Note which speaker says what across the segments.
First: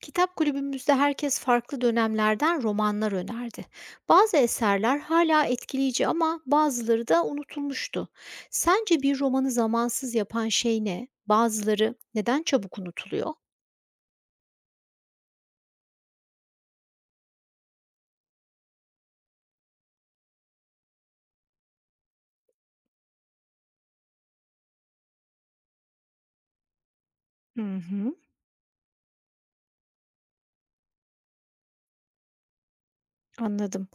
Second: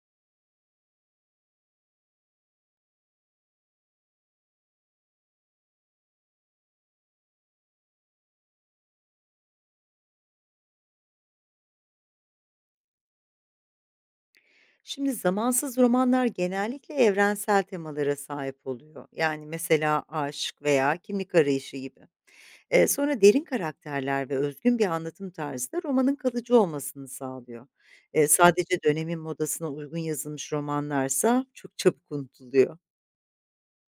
Speaker 1: Kitap kulübümüzde herkes farklı dönemlerden romanlar önerdi. Bazı eserler hala etkileyici ama bazıları da unutulmuştu. Sence bir romanı zamansız yapan şey ne? Bazıları neden çabuk unutuluyor?
Speaker 2: Şimdi zamansız romanlar genellikle evrensel temalara sahip oluyor. Yani mesela aşk veya kimlik arayışı gibi. Sonra derin karakterler ve özgün bir anlatım tarzı da romanın kalıcı olmasını
Speaker 1: Hı
Speaker 2: sağlıyor.
Speaker 1: hı.
Speaker 2: Sadece dönemin modasına uygun yazılmış romanlarsa çok çabuk unutuluyor.
Speaker 1: Anladım.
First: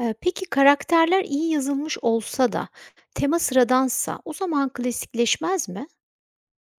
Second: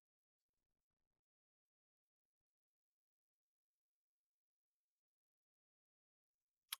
Speaker 1: Peki karakterler iyi yazılmış olsa da tema sıradansa o zaman klasikleşmez mi?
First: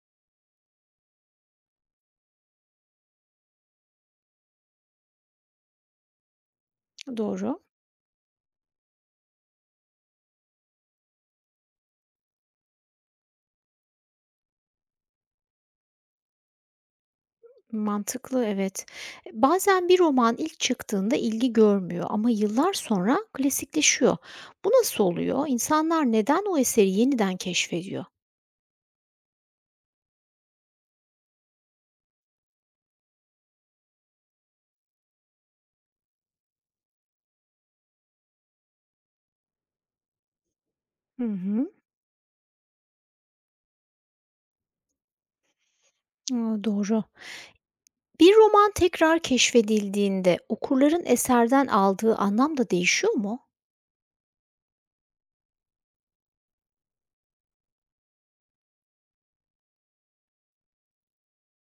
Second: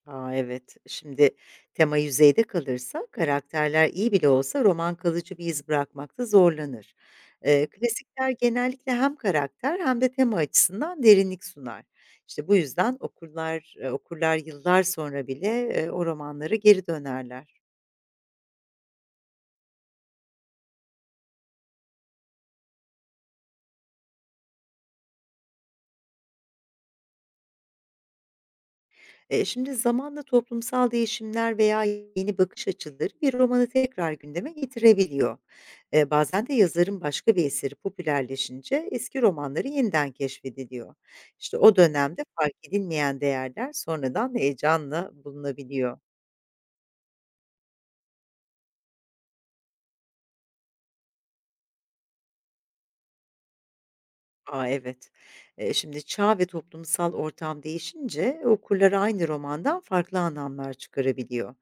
Speaker 2: A, evet. Şimdi tema yüzeyde kalırsa karakterler iyi bile olsa roman kalıcı bir iz bırakmakta zorlanır.
Speaker 1: Doğru.
Speaker 2: Klasikler genellikle hem karakter hem de tema açısından derinlik sunar. İşte bu yüzden okurlar yıllar sonra bile o romanlara geri dönerler.
Speaker 1: Mantıklı, evet. Bazen bir roman ilk çıktığında ilgi görmüyor ama yıllar sonra klasikleşiyor. Bu nasıl oluyor? İnsanlar neden o eseri yeniden keşfediyor?
Speaker 2: Şimdi zamanla toplumsal değişimler veya yeni bakış açıları bir romanı tekrar gündeme getirebiliyor. Bazen de yazarın başka bir eseri popülerleşince eski romanları yeniden keşfediliyor.
Speaker 1: Hı
Speaker 2: İşte
Speaker 1: hı.
Speaker 2: o dönemde fark edilmeyen değerler sonradan heyecanla bulunabiliyor.
Speaker 1: Aa, doğru. Bir roman tekrar keşfedildiğinde okurların eserden aldığı anlam da değişiyor mu?
Speaker 2: A, evet. Şimdi çağ ve toplumsal ortam değişince okurlar aynı romandan farklı anlamlar çıkarabiliyor.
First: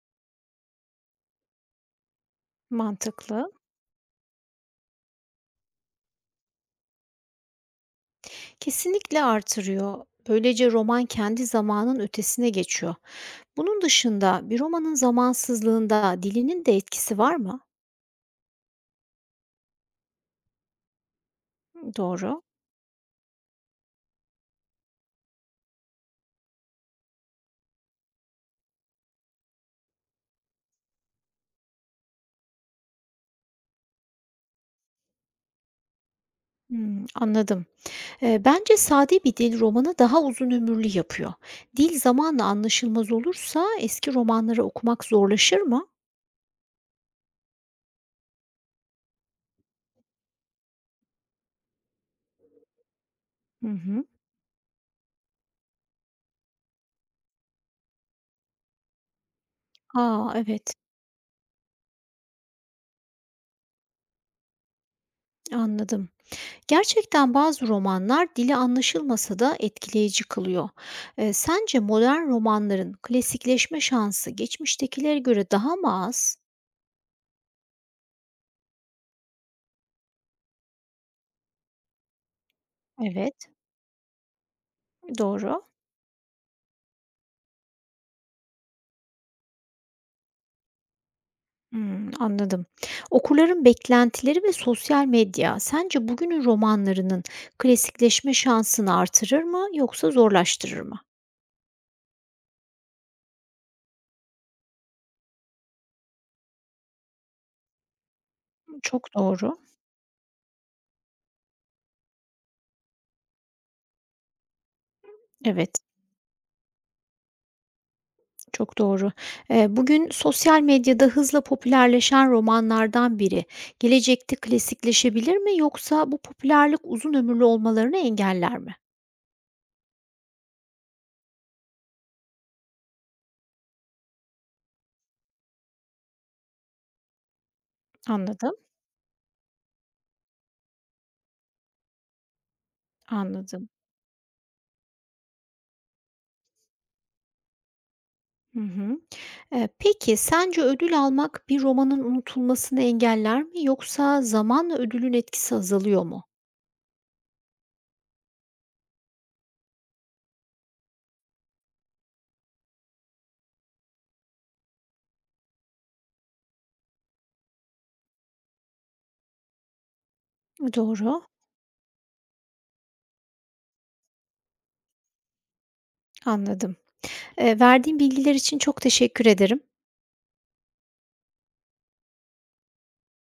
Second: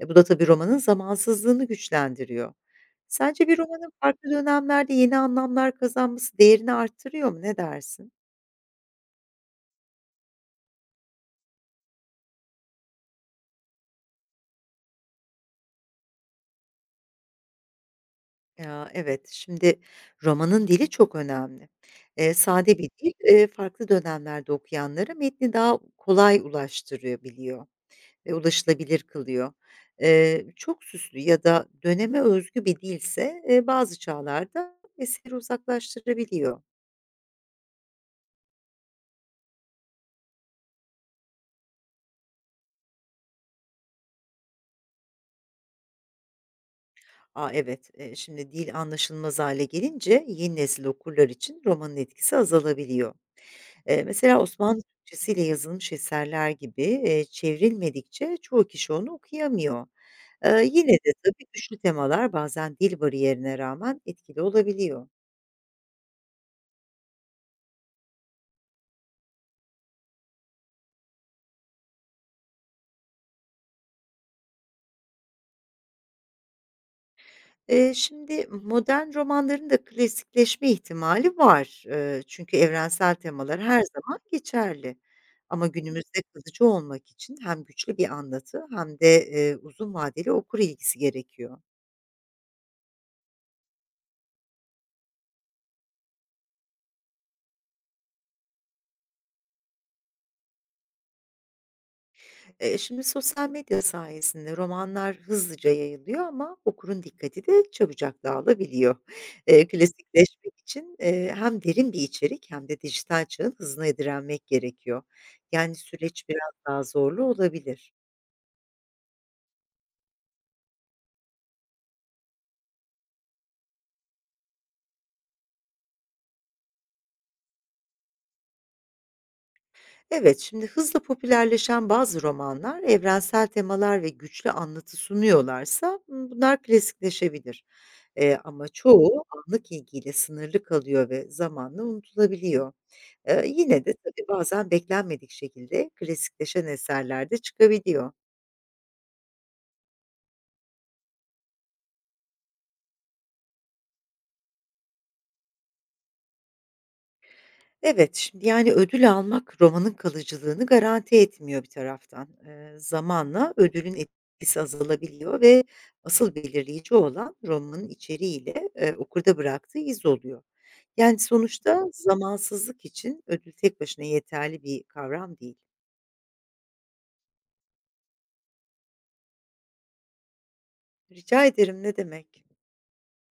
Speaker 2: Bu da tabii romanın zamansızlığını güçlendiriyor. Sence
Speaker 1: Mantıklı.
Speaker 2: bir romanın farklı dönemlerde yeni anlamlar kazanması değerini arttırıyor mu? Ne dersin?
Speaker 1: Kesinlikle artırıyor. Böylece roman kendi zamanın ötesine geçiyor. Bunun dışında bir romanın zamansızlığında dilinin de etkisi var mı?
Speaker 2: Ya, evet. Şimdi romanın dili çok önemli.
Speaker 1: Doğru.
Speaker 2: Sade bir dil, farklı dönemlerde okuyanlara metni daha kolay ulaştırıyor biliyor. Ve ulaşılabilir kılıyor. Çok süslü ya da döneme özgü bir dilse, bazı çağlarda eseri uzaklaştırabiliyor.
Speaker 1: Hmm, anladım. Bence sade bir dil romanı daha uzun ömürlü yapıyor. Dil zamanla anlaşılmaz olursa eski romanları okumak zorlaşır mı?
Speaker 2: A, evet, şimdi dil anlaşılmaz hale gelince yeni nesil okurlar için romanın etkisi azalabiliyor.
Speaker 1: Hı hı.
Speaker 2: Mesela Osmanlı Türkçesiyle yazılmış eserler gibi, çevrilmedikçe çoğu kişi onu okuyamıyor.
Speaker 1: Aa, evet,
Speaker 2: Yine de tabii güçlü temalar bazen dil bariyerine rağmen etkili olabiliyor.
Speaker 1: anladım. Gerçekten bazı romanlar dili anlaşılmasa da etkileyici kılıyor. Sence modern romanların klasikleşme şansı geçmiştekilere göre daha mı az?
Speaker 2: Şimdi modern romanların da klasikleşme ihtimali var. Çünkü evrensel
Speaker 1: Evet.
Speaker 2: temalar her zaman geçerli.
Speaker 1: Doğru.
Speaker 2: Ama günümüzde kalıcı olmak için hem güçlü bir anlatı hem de, uzun vadeli okur ilgisi gerekiyor.
Speaker 1: Hmm, anladım. Okurların beklentileri ve sosyal medya sence bugünün romanlarının klasikleşme şansını artırır mı yoksa zorlaştırır mı?
Speaker 2: Şimdi sosyal medya sayesinde romanlar hızlıca yayılıyor ama okurun dikkati de çabucak dağılabiliyor.
Speaker 1: Çok doğru.
Speaker 2: Klasikleşmek için, hem derin bir içerik hem de dijital çağın hızına direnmek gerekiyor.
Speaker 1: Evet.
Speaker 2: Yani süreç biraz daha zorlu olabilir.
Speaker 1: Çok doğru. Bugün sosyal medyada hızla popülerleşen romanlardan biri. Gelecekte klasikleşebilir mi yoksa bu popülerlik uzun ömürlü olmalarını engeller mi?
Speaker 2: Evet, şimdi hızla popülerleşen bazı romanlar evrensel temalar ve güçlü anlatı sunuyorlarsa bunlar klasikleşebilir.
Speaker 1: Anladım,
Speaker 2: Ama çoğu anlık ilgiyle sınırlı kalıyor ve zamanla unutulabiliyor.
Speaker 1: anladım.
Speaker 2: Yine de tabii bazen beklenmedik şekilde klasikleşen eserler de çıkabiliyor.
Speaker 1: Hı hı. Peki sence ödül almak bir romanın unutulmasını engeller mi yoksa zamanla ödülün etkisi azalıyor mu?
Speaker 2: Evet, şimdi, yani, ödül almak romanın kalıcılığını garanti etmiyor bir taraftan. Zamanla ödülün etkisi azalabiliyor ve asıl belirleyici olan romanın içeriğiyle, okurda bıraktığı iz oluyor. Yani,
Speaker 1: Doğru,
Speaker 2: sonuçta zamansızlık için ödül tek başına yeterli bir kavram değil.
Speaker 1: anladım. Verdiğin bilgiler için çok teşekkür ederim.
Speaker 2: Rica ederim, ne demek.